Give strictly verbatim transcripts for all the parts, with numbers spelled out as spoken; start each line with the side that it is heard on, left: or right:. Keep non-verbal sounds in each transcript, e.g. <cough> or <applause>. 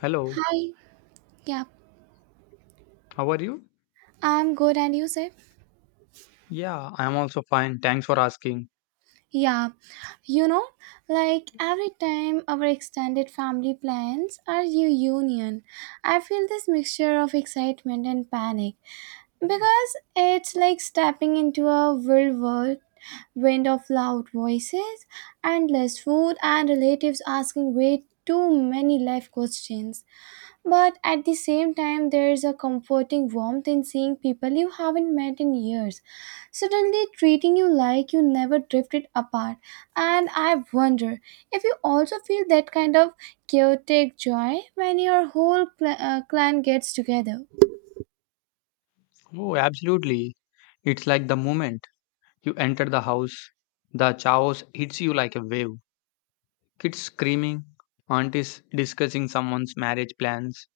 left: Hello,
right: Hi, yeah,
left: how are you?
right: I'm good, and you say?
left: Yeah, I'm also fine. Thanks for asking.
right: Yeah, you know, like every time our extended family plans our reunion, I feel this mixture of excitement and panic because it's like stepping into a whirlwind wind of loud voices, endless food, and relatives asking way too many life questions. But at the same time, there is a comforting warmth in seeing people you haven't met in years suddenly treating you like you never drifted apart. And I wonder if you also feel that kind of chaotic joy when your whole cl- uh, clan gets together.
left: Oh, absolutely. It's like the moment you enter the house, the chaos hits you like a wave. Kids screaming, aunties discussing someone's marriage plans,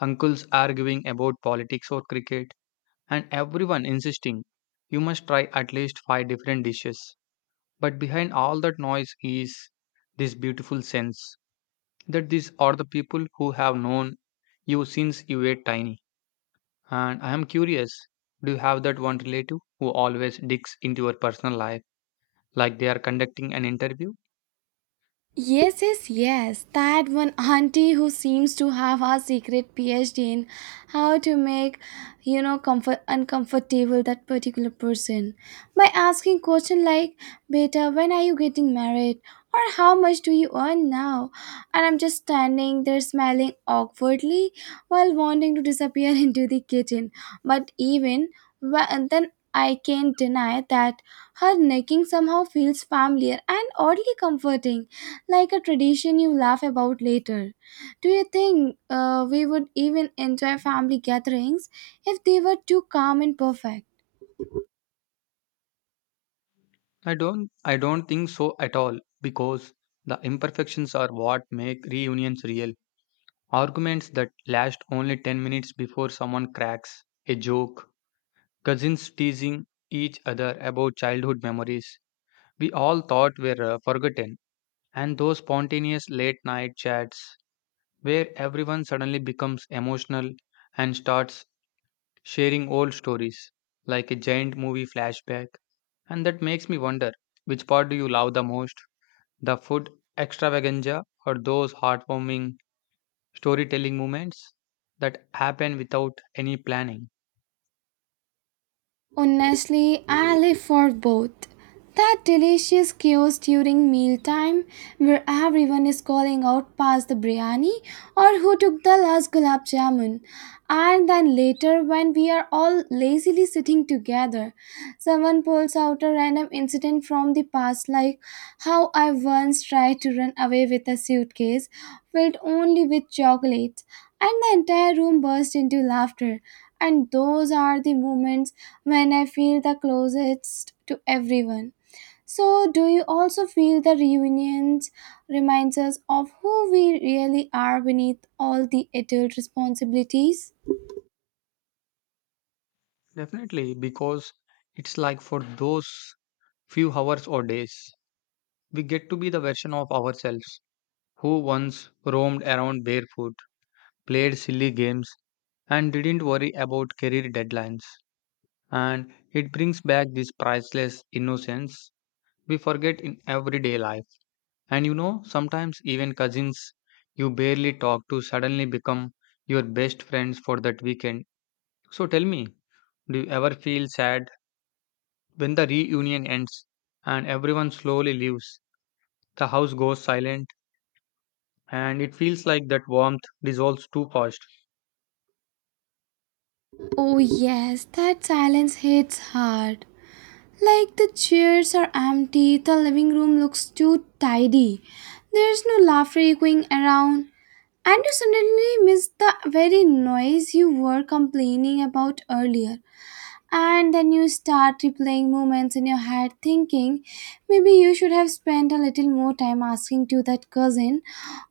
left: uncles arguing about politics or cricket, and everyone insisting you must try at least five different dishes. But behind all that noise is this beautiful sense that these are the people who have known you since you were tiny. And I am curious, do you have that one relative who always digs into your personal life like they are conducting an interview?
right: Yes, yes, yes. That one auntie who seems to have her secret PhD in how to make, you know, comfort uncomfortable that particular person by asking question like, "Beta, when are you getting married?" or "How much do you earn now?" And I'm just standing there smiling awkwardly while wanting to disappear <laughs> into the kitchen. But even wh- and then, I can't deny that her necking somehow feels familiar and oddly comforting like a tradition you laugh about later. Do you think uh, we would even enjoy family gatherings if they were too calm and perfect?
left: I don't I don't think so at all because the imperfections are what make reunions real. Arguments that last only ten minutes before someone cracks a joke, cousins teasing each other about childhood memories we all thought were uh, forgotten, and those spontaneous late night chats where everyone suddenly becomes emotional and starts sharing old stories like a giant movie flashback. And that makes me wonder, which part do you love the most? The food extravaganza or those heartwarming storytelling moments that happen without any planning?
right: Honestly, I live for both. That delicious chaos during mealtime where everyone is calling out past the biryani or who took the last gulab jamun. And then later when we are all lazily sitting together, someone pulls out a random incident from the past like how I once tried to run away with a suitcase filled only with chocolates and the entire room burst into laughter. And those are the moments when I feel the closest to everyone. So, do you also feel the reunions reminds us of who we really are beneath all the adult responsibilities?
left: Definitely, because it's like for those few hours or days, we get to be the version of ourselves who once roamed around barefoot, played silly games, and didn't worry about career deadlines. And it brings back this priceless innocence we forget in everyday life. And you know, sometimes even cousins you barely talk to suddenly become your best friends for that weekend. So tell me, do you ever feel sad when the reunion ends and everyone slowly leaves? The house goes silent and it feels like that warmth dissolves too fast.
right: Oh, yes, that silence hits hard. Like the chairs are empty, the living room looks too tidy. There's no laughter echoing around, and you suddenly miss the very noise you were complaining about earlier. And then you start replaying moments in your head, thinking maybe you should have spent a little more time asking to that cousin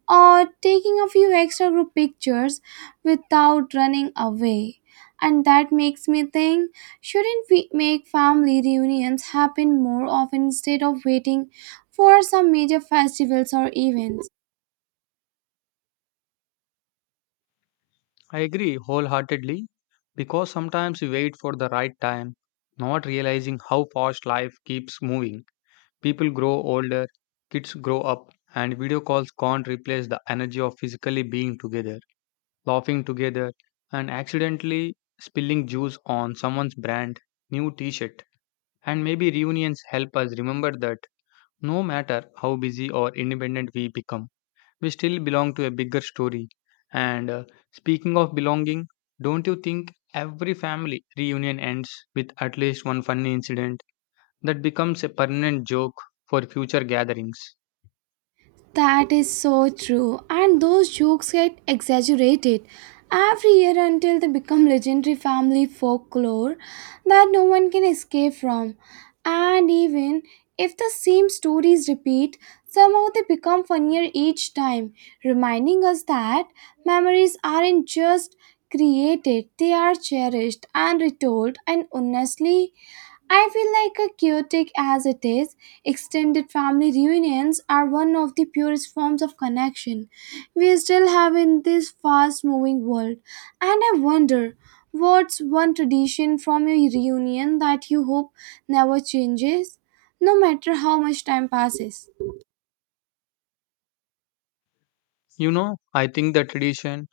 right: or taking a few extra group pictures without running away. And that makes me think shouldn't we make family reunions happen more often instead of waiting for some major festivals or events?
left: I agree wholeheartedly because sometimes we wait for the right time, not realizing how fast life keeps moving. People grow older, kids grow up, and video calls can't replace the energy of physically being together, laughing together, and accidentally spilling juice on someone's brand new t shirt. And maybe reunions help us remember that no matter how busy or independent we become, we still belong to a bigger story. And uh, speaking of belonging, don't you think every family reunion ends with at least one funny incident that becomes a permanent joke for future gatherings?
right: That is so true, and those jokes get exaggerated every year until they become legendary family folklore that no one can escape from. And even if the same stories repeat, somehow they become funnier each time, reminding us that memories aren't just created, they are cherished and retold, and honestly, I feel like a chaotic as it is, extended family reunions are one of the purest forms of connection we still have in this fast moving world. And I wonder, what's one tradition from your reunion that you hope never changes, no matter how much time passes?
left: You know, I think the tradition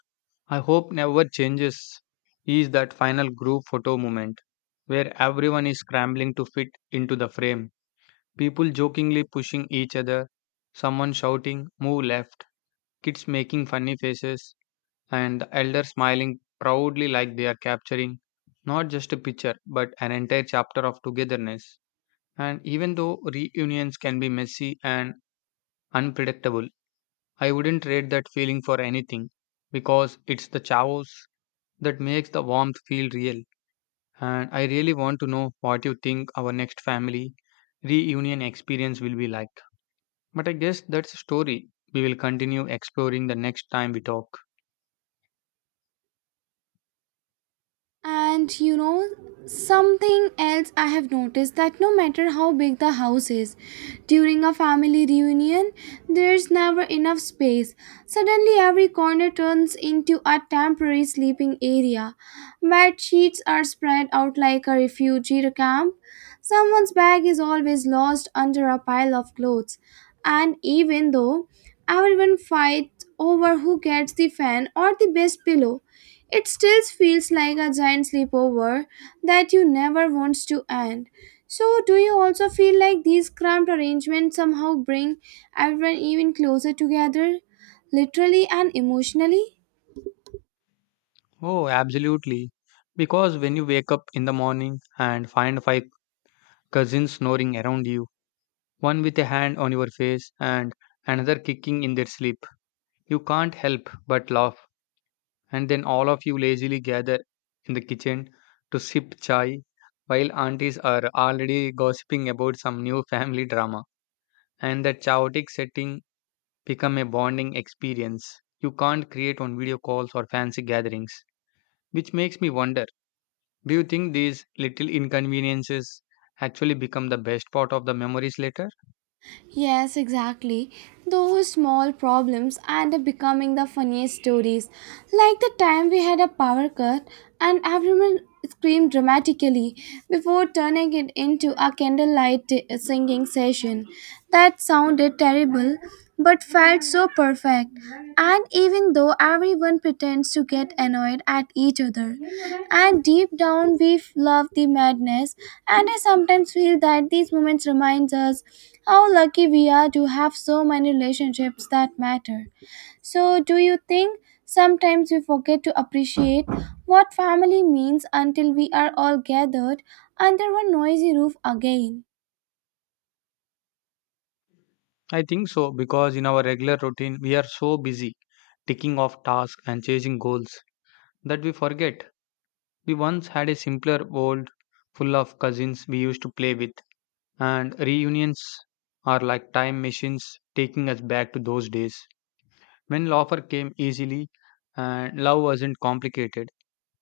left: I hope never changes is that final group photo moment where everyone is scrambling to fit into the frame. People jokingly pushing each other, someone shouting, "Move left," kids making funny faces, and the elder smiling proudly like they are capturing not just a picture but an entire chapter of togetherness. And even though reunions can be messy and unpredictable, I wouldn't trade that feeling for anything because it's the chaos that makes the warmth feel real. And I really want to know what you think our next family reunion experience will be like. But I guess that's a story we will continue exploring the next time we talk.
right: And you know, something else I have noticed that no matter how big the house is, during a family reunion, there's never enough space. Suddenly, every corner turns into a temporary sleeping area. Bed sheets are spread out like a refugee camp. Someone's bag is always lost under a pile of clothes. And even though everyone fights over who gets the fan or the best pillow, it still feels like a giant sleepover that you never wants to end. So, do you also feel like these cramped arrangements somehow bring everyone even closer together, literally and emotionally?
left: Oh, absolutely. Because when you wake up in the morning and find five cousins snoring around you, one with a hand on your face and another kicking in their sleep, you can't help but laugh, and then all of you lazily gather in the kitchen to sip chai while aunties are already gossiping about some new <laughs> family drama. And that chaotic setting become a bonding experience you can't create on video calls or fancy gatherings. Which makes me wonder, do you think these little inconveniences actually become the best part of the memories later?
right: Yes, exactly. Those small problems end up becoming the funniest stories. Like the time we had a power cut and everyone screamed dramatically before turning it into a candlelight t- singing session. That sounded terrible, but felt so perfect. And even though everyone pretends to get annoyed at each other, and deep down we f- love the madness, and I sometimes feel that these moments reminds us how lucky we are to have so many relationships that matter. So, do you think sometimes we forget to appreciate what family means until we are all gathered under one noisy roof again?
left: I think so, because in our regular routine we are so busy ticking off tasks and chasing goals that we forget we once had a simpler world full of cousins we used to play with, and reunions are like time machines taking us back to those days when laughter came easily and love wasn't complicated.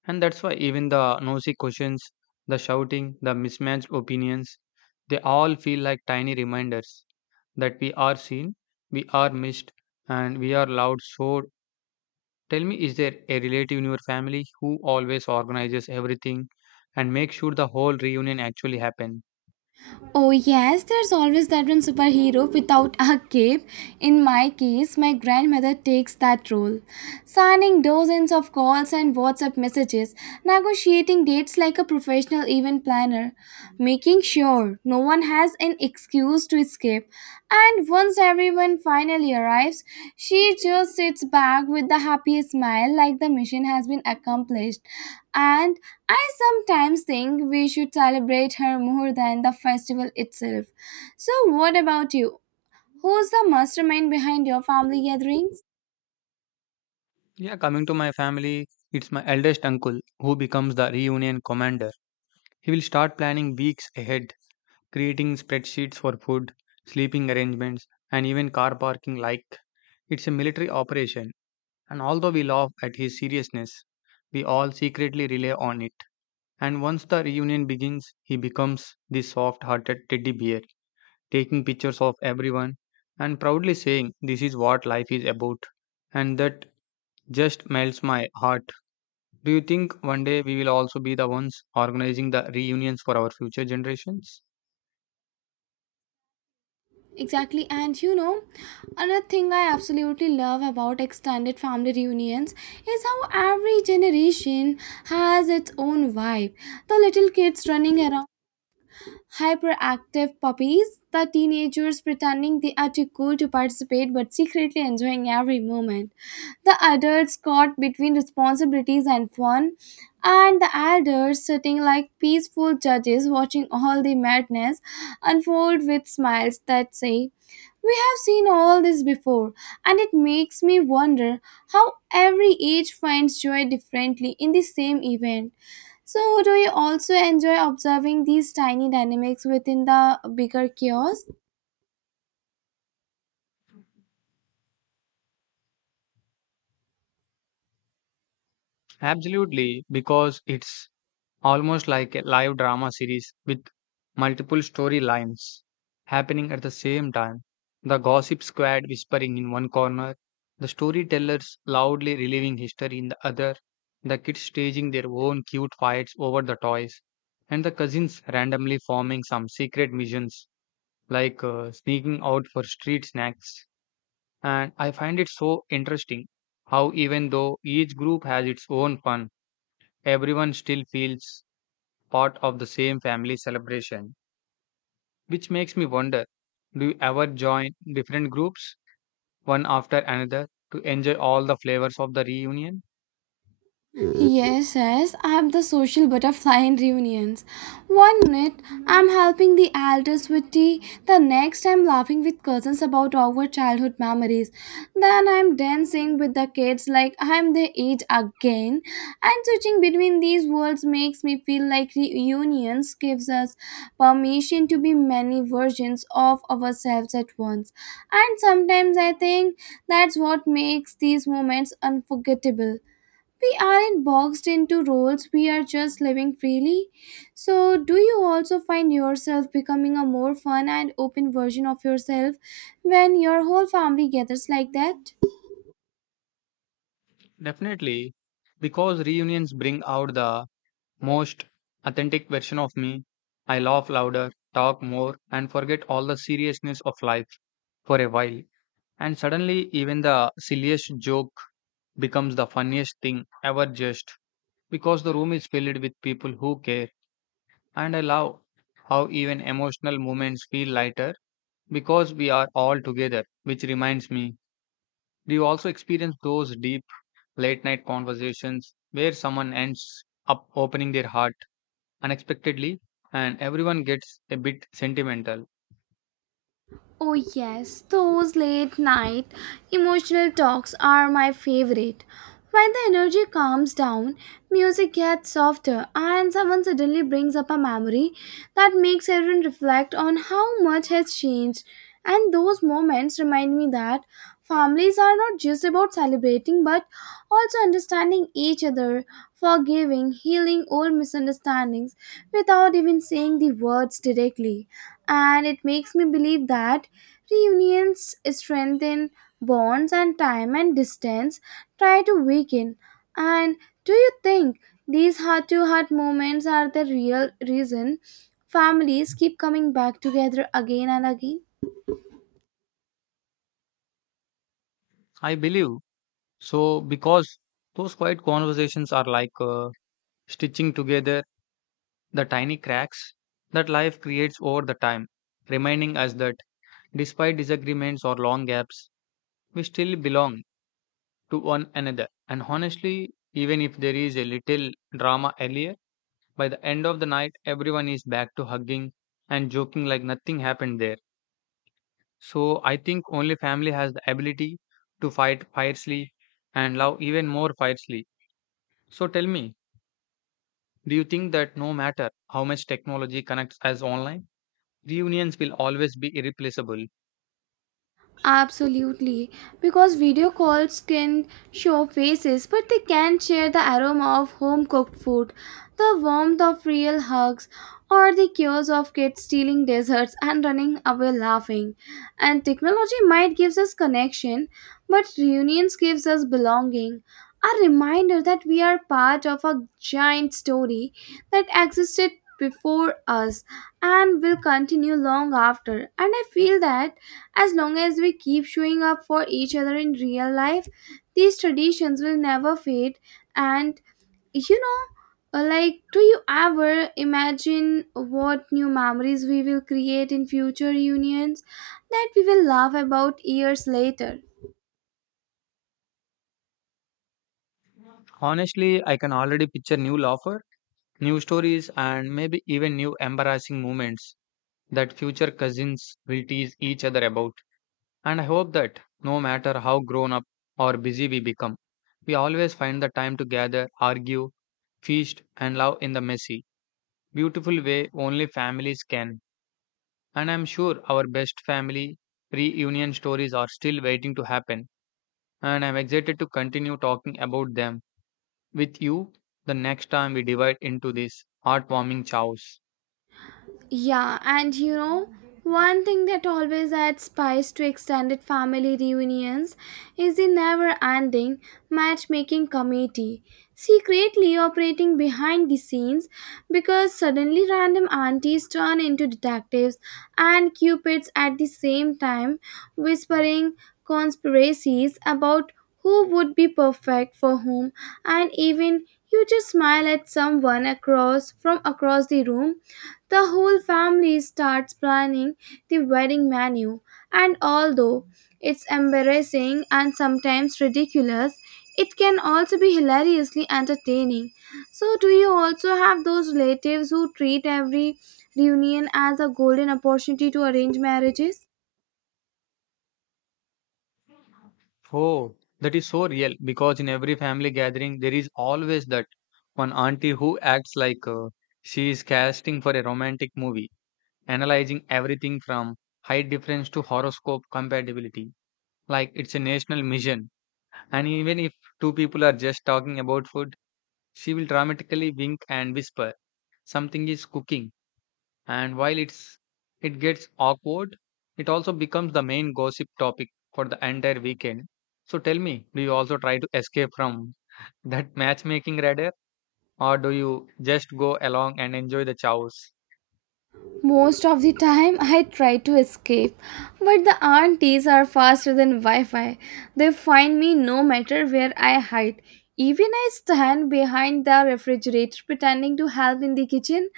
left: And that's why even the nosy questions, the shouting, the mismatched opinions, they all feel like tiny reminders that we are seen, we are missed, and we are loved. So tell me, is there a relative in your family who always organizes everything and makes sure the whole reunion actually happen?
right: Oh, yes, there's always that one superhero without a cape. In my case, my grandmother takes that role, signing dozens of calls and WhatsApp messages, negotiating dates like a professional event planner, making sure no one has an excuse to escape. And once everyone finally arrives, she just sits back with the happiest smile like the mission has been accomplished. And I sometimes think we should celebrate her more than the festival itself. So, what about you? Who's the mastermind behind your family gatherings?
left: Yeah, coming to my family, it's my eldest uncle who becomes the reunion commander. He will start planning weeks ahead, creating spreadsheets for food, sleeping arrangements, and even car parking like it's a military operation. And although we laugh at his seriousness, we all secretly rely on it. And once the reunion begins, he becomes the soft hearted teddy bear, taking pictures of everyone and proudly saying, "This is what life is about." And that just melts my heart. Do you think one day we will also be the ones organizing the reunions for our future generations?
right: Exactly, and you know, another thing I absolutely love about extended family reunions is how every generation has its own vibe. The little kids running around hyperactive puppies, the teenagers pretending they are too cool to participate but secretly enjoying every moment. The adults caught between responsibilities and fun, and the elders sitting like peaceful judges watching all the madness unfold with smiles that say, "We have seen all this before," and it makes me wonder how every age finds joy differently in the same event. So, do you also enjoy observing these tiny dynamics within the bigger chaos?
left: Absolutely, because it's almost like a live drama series with multiple storylines happening at the same time. The gossip squad whispering in one corner, the storytellers loudly reliving history in the other, the kids staging their own cute fights over the toys, and the cousins randomly forming some secret missions like uh, sneaking out for street snacks. And I find it so interesting how, even though each group has its own fun, everyone still feels part of the same family celebration, which makes me wonder, do you ever join different groups, one after another, to enjoy all the flavors of the reunion?
right: Yes, yes, I'm the social butterfly in reunions. One minute I'm helping the elders with tea, the next I'm laughing with cousins about our childhood memories. Then I'm dancing with the kids like I'm their age again. And switching between these worlds makes me feel like reunions gives us permission to be many versions of ourselves at once. And sometimes I think that's what makes these moments unforgettable. We aren't boxed into roles, we are just living freely. So, do you also find yourself becoming a more fun and open version of yourself when your whole family gathers like that?
left: Definitely, because reunions bring out the most authentic version of me. I laugh louder, talk more, and forget all the seriousness of life for a while. And suddenly, even the silliest joke becomes the funniest thing ever, just because the room is filled with people who care. And I love how even emotional moments feel lighter because we are all together, which reminds me, do you also experience those deep late night conversations where someone ends up opening their heart unexpectedly and everyone gets a bit sentimental?
right: Oh, yes, those late night emotional talks are my favorite. When the energy calms down, music gets softer, and someone suddenly brings up a memory that makes everyone reflect on how much has changed. And those moments remind me that families are not just about celebrating but also understanding each other, forgiving, healing old misunderstandings without even saying the words directly, and it makes me believe that reunions strengthen bonds and time and distance try to weaken. And do you think these heart to heart moments are the real reason families keep coming back together again and again?
left: I believe so, because those quiet conversations are like uh, stitching together the tiny cracks that life creates over the time, reminding us that despite disagreements or long gaps, we still belong to one another. And honestly, even if there is a little drama earlier, by the end of the night, everyone is back to hugging and joking like nothing happened there. So I think only family has the ability to fight fiercely and love even more fiercely. So tell me, do you think that no matter how much technology connects us online, reunions will always be irreplaceable?
right: Absolutely, because video calls can show faces, but they can't share the aroma of home cooked food, the warmth of real hugs, or the chaos of kids stealing desserts and running away laughing. And technology might gives us connection, but reunions gives us belonging. A reminder that we are part of a giant story that existed before us and will continue long after. And I feel that as long as we keep showing up for each other in real life, these traditions will never fade. And you know, uh, like, do you ever imagine what new memories we will create in future unions that we will laugh about years later?
left: Honestly, I can already picture new laughter, new stories, and maybe even new embarrassing moments that future cousins will tease each other about. And I hope that no matter how grown up or busy we become, we always find the time to gather, argue, feast, and love in the messy, beautiful way only families can. And I'm sure our best family reunion stories are still waiting to happen. And I'm excited to continue talking about them with you the next time we divide into these heartwarming chows.
right: Yeah, and you know, one thing that always adds spice to extended family reunions is the never ending matchmaking committee, secretly operating behind the scenes because suddenly random aunties turn into detectives and cupids at the same time, whispering conspiracies about who would be perfect for whom, and even you just smile at someone across from across the room, the whole family starts planning the wedding menu, and although it's embarrassing and sometimes ridiculous, it can also be hilariously entertaining. So, do you also have those relatives who treat every reunion as a golden opportunity to arrange marriages?
left: Oh, that is so real, because in every family gathering, there is always that one auntie who acts like uh, she is casting for a romantic movie, analyzing everything from height difference to horoscope compatibility. Like it's a national mission. And even if two people are just talking about food, she will dramatically wink and whisper something is cooking. And while it's it gets awkward, it also becomes the main gossip topic for the entire weekend. So tell me, do you also try to escape from that matchmaking radar, or do you just go along and enjoy the chows?
right: Most of the time, I try to escape, but the aunties are faster than Wi Fi. They find me no matter where I hide. Even I stand behind the refrigerator pretending to help in the kitchen,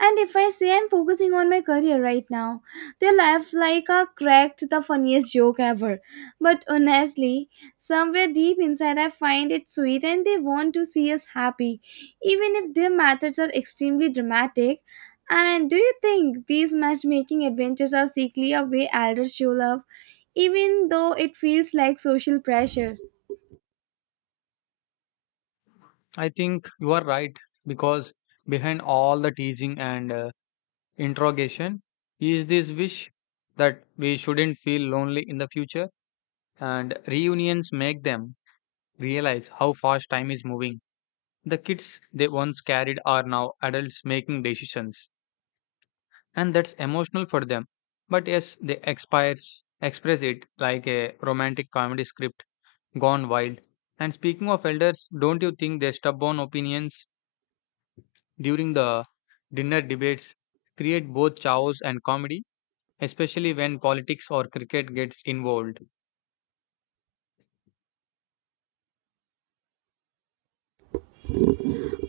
right: and if I say I'm focusing on my career right now, they laugh like I cracked the funniest joke ever. But honestly, somewhere deep inside, I find it sweet and they want to see us happy. Even if their methods are extremely dramatic, and do you think these matchmaking adventures are secretly a way elders show love, even though it feels like social pressure?
left: I think you are right, because behind all the teasing and uh, interrogation is this wish that we shouldn't feel lonely in the future, and reunions make them realize how fast time is moving. The kids they once carried are now adults making decisions, and that's emotional for them. But yes, they expires, express it like a romantic comedy script gone wild. And speaking of elders, don't you think their stubborn opinions during the dinner debates create both chaos and comedy, especially when politics or cricket gets involved?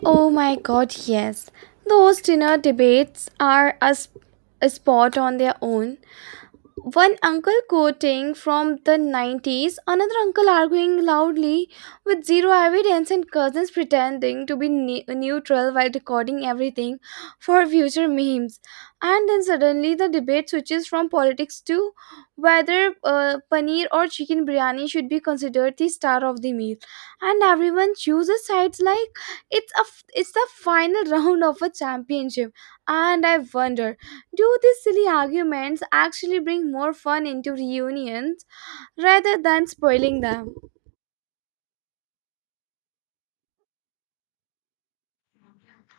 right: Oh my god, yes. Those dinner debates are a, sp- a sport on their own. One uncle quoting from the nineties, another uncle arguing loudly with zero evidence, and cousins pretending to be ne- neutral while recording everything for future memes. And then suddenly the debate switches from politics to whether uh, paneer or chicken biryani should be considered the star of the meal. And everyone chooses sides like it's a f- it's the final <laughs> round of a championship. And I wonder, do these silly arguments actually bring more fun into reunions rather than spoiling them?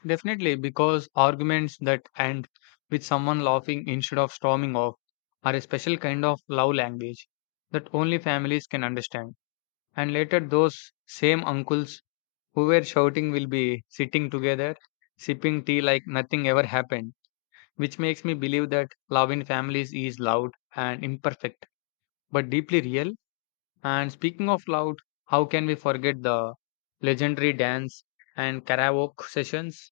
left: Definitely, because arguments that end with someone laughing instead of storming off are a special kind of love language that only families can understand. And later, those same uncles who were shouting will be sitting together, sipping tea like nothing ever happened, which makes me believe that love in families is loud and imperfect, but deeply real. And speaking of loud, how can we forget the legendary dance and karaoke sessions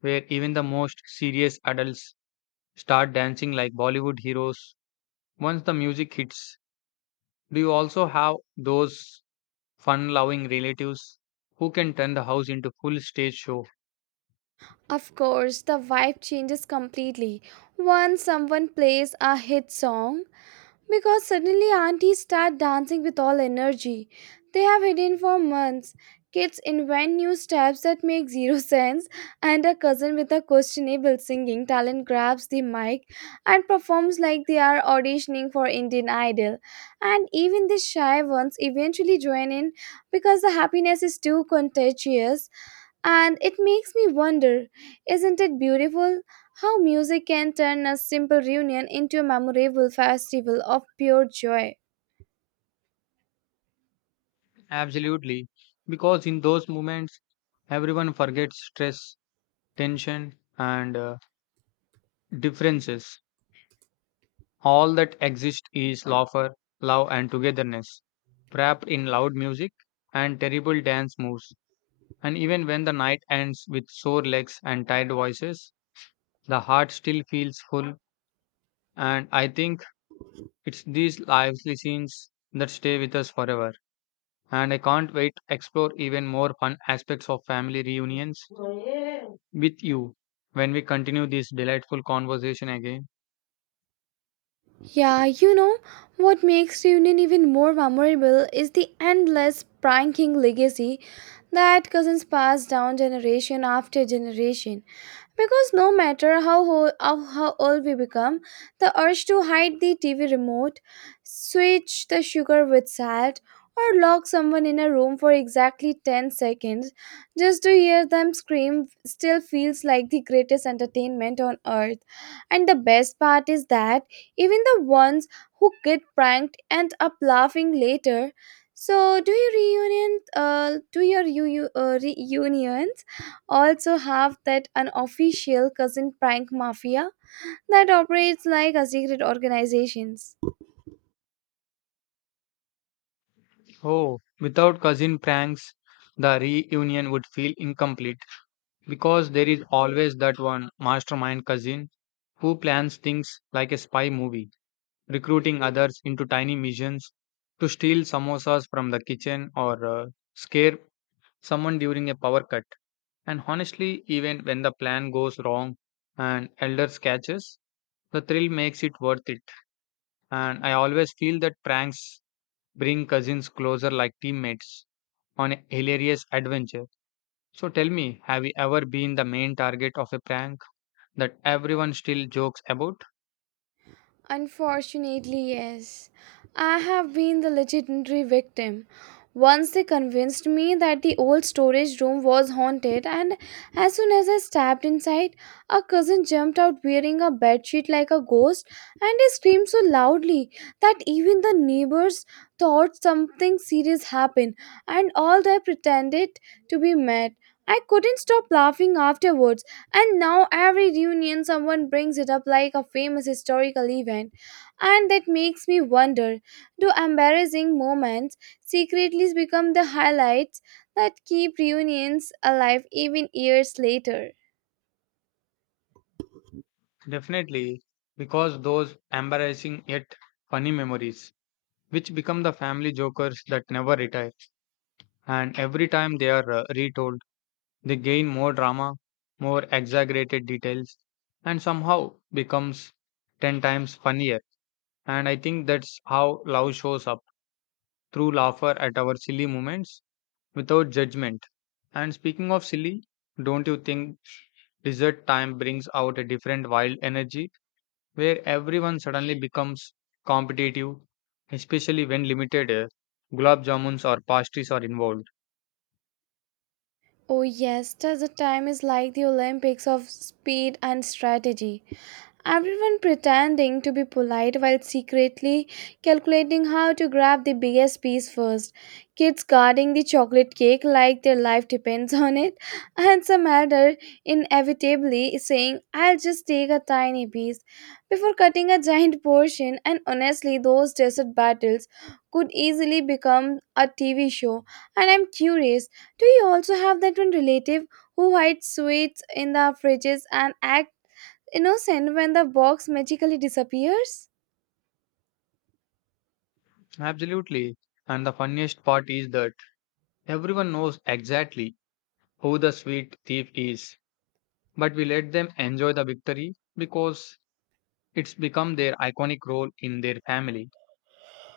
left: where even the most serious adults start dancing like Bollywood heroes once the music hits? Do you also have those fun loving relatives who can turn the house into full stage show?
right: Of course, the vibe changes completely once someone plays a hit song. Because suddenly aunties start dancing with all energy they have hidden for months. Kids invent new steps that make zero <laughs> sense, and a cousin with a questionable singing talent grabs the mic and performs like they are auditioning for Indian Idol. And even the shy ones eventually join in because the happiness is too contagious. And it makes me wonder, isn't it beautiful how music can turn a simple reunion into a memorable festival of pure joy?
left: Absolutely, because in those moments everyone forgets stress, tension, and uh, differences. All that exists is laughter, love, and togetherness wrapped in loud music and terrible dance moves. And even when the night ends with sore legs and tired voices, the heart still feels full. And I think it's these lively scenes that stay with us forever. And I can't wait to explore even more fun aspects of family reunions with you when we continue this delightful conversation again.
right: Yeah, you know, what makes Reunion even more memorable is the endless pranking legacy that cousins pass down generation after generation. Because no matter how, ho- how, how old we become, the urge to hide the T V remote, switch the sugar with salt, or lock someone in a room for exactly ten seconds just to hear them scream still feels like the greatest entertainment on earth. And the best part is that even the ones who get pranked end up laughing later. So, do your reunions, uh, do your you, you, uh, reunions also have that unofficial cousin prank mafia that operates like a secret organizations?
left: Oh, without cousin pranks, the reunion would feel incomplete, because there is always that one mastermind cousin who plans things like a spy movie, recruiting others into tiny missions to steal samosas from the kitchen or uh, scare someone during a power cut. And honestly, even when the plan goes wrong and elders catches, the thrill makes it worth it. And I always feel that pranks bring cousins closer like teammates on a hilarious adventure. So tell me, have you ever been the main target of a prank that everyone still jokes about?
right: Unfortunately, yes. I have been the legendary victim. Once they convinced me that the old storage room was haunted, and as soon as I stepped inside, a cousin jumped out wearing a bedsheet like a ghost, and he screamed so loudly that even the neighbors thought something serious happened, and all they pretended to be mad. I couldn't stop laughing afterwards. And now every reunion someone brings it up like a famous historical event. And that makes me wonder, do embarrassing moments secretly become the highlights that keep reunions alive even years later?
left: Definitely, because those embarrassing yet funny memories, which become the family jokers that never retire. And every time they are uh, retold, they gain more drama, more exaggerated details, and somehow becomes ten times funnier. And I think that's how love shows up, through laughter at our silly moments without judgment. And speaking of silly, don't you think dessert time brings out a different wild energy, where everyone suddenly becomes competitive, especially when limited uh, gulab jamuns or pastries are involved?
right: Oh, yes, just the time is like the Olympics of speed and strategy. Everyone pretending to be polite while secretly calculating how to grab the biggest piece first. Kids guarding the chocolate cake like their life depends on it, <laughs> and some elder inevitably saying, I'll just take a tiny piece before cutting a giant portion. And honestly, those desert battles could easily become a T V show. And I'm curious, do you also have that one relative who hides sweets in the fridges and acts innocent when the box magically disappears?
left: Absolutely. And the funniest part is that everyone knows exactly who the sweet thief is, but we let them enjoy the victory because it's become their iconic role in their family.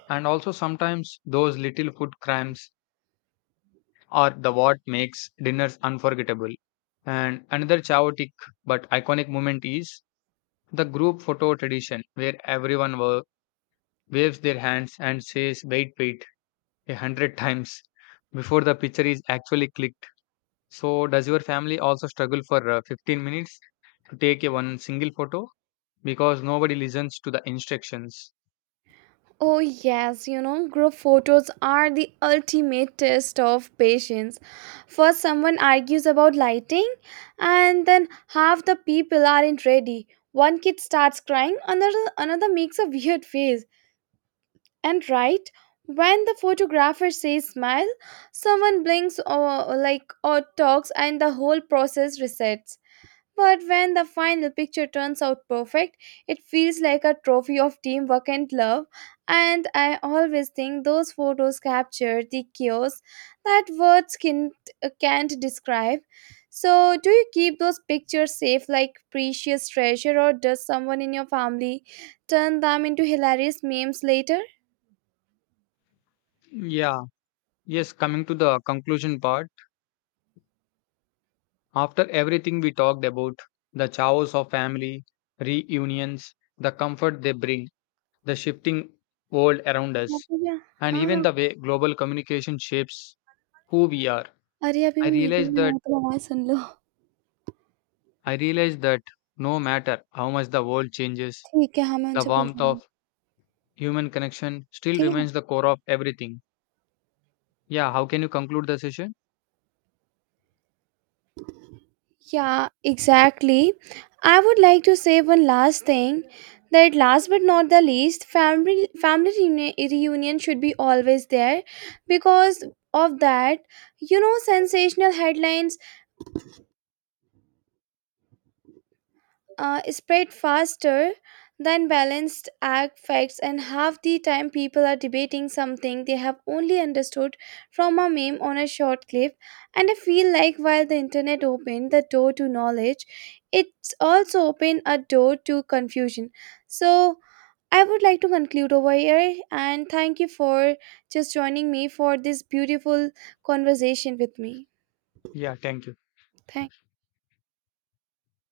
left: And also, sometimes those little food crimes are the what makes dinners unforgettable. And another chaotic but iconic moment is the group photo tradition, where everyone wa- waves their hands and says, "wait, wait," a hundred times before the picture is actually clicked. So, does your family also struggle for uh, fifteen minutes to take a one single photo? Because nobody listens to the instructions.
right: Oh, yes, you know, group photos are the ultimate test of patience. First, someone argues about lighting, and then half the people aren't ready. One kid starts crying, another, another makes a weird face. And right when the photographer says smile, someone blinks or like or talks and the whole process resets. But when the final picture turns out perfect, it feels like a trophy of teamwork and love. And I always think those photos capture the chaos that words can, can't describe. So, do you keep those pictures safe like precious treasure, or does someone in your family turn them into hilarious memes later?
left: Yeah, yes, coming to the conclusion part, after everything we talked about, the chaos of family, reunions, the comfort they bring, the shifting world around
right: आप
left: us,
right: मुझे
left: and
right: हाँ,
left: even
right: हाँ,
left: the way global communication shapes who we are.
right: अरे अभी
left: I
right: मैं
left: realize
right: meeting में
left: that
right: हूँ, तो तुम आवाज़ सुन लो।
left: I realize that no matter how much the world changes,
right: ठीक है, हाँ, मैं
left: the
right: उनसे बोल
left: warmth
right: रहा हूँ,
left: of human connection still
right: ठीक है?
left: remains the core of everything. Yeah, how can you conclude the session?
right: Yeah, exactly. I would like to say one last thing that last but not the least, family family reuni- reunion should be always there because of that, you know, sensational headlines uh, spread faster than balanced act facts, and half the time people are debating something they have only understood from a meme on a short clip. And I feel like while the internet opened the door to knowledge, it's also opened a door to confusion. So I would like to conclude over here and thank you for just joining me for this beautiful conversation with me.
left: Yeah, thank you.
right: Thank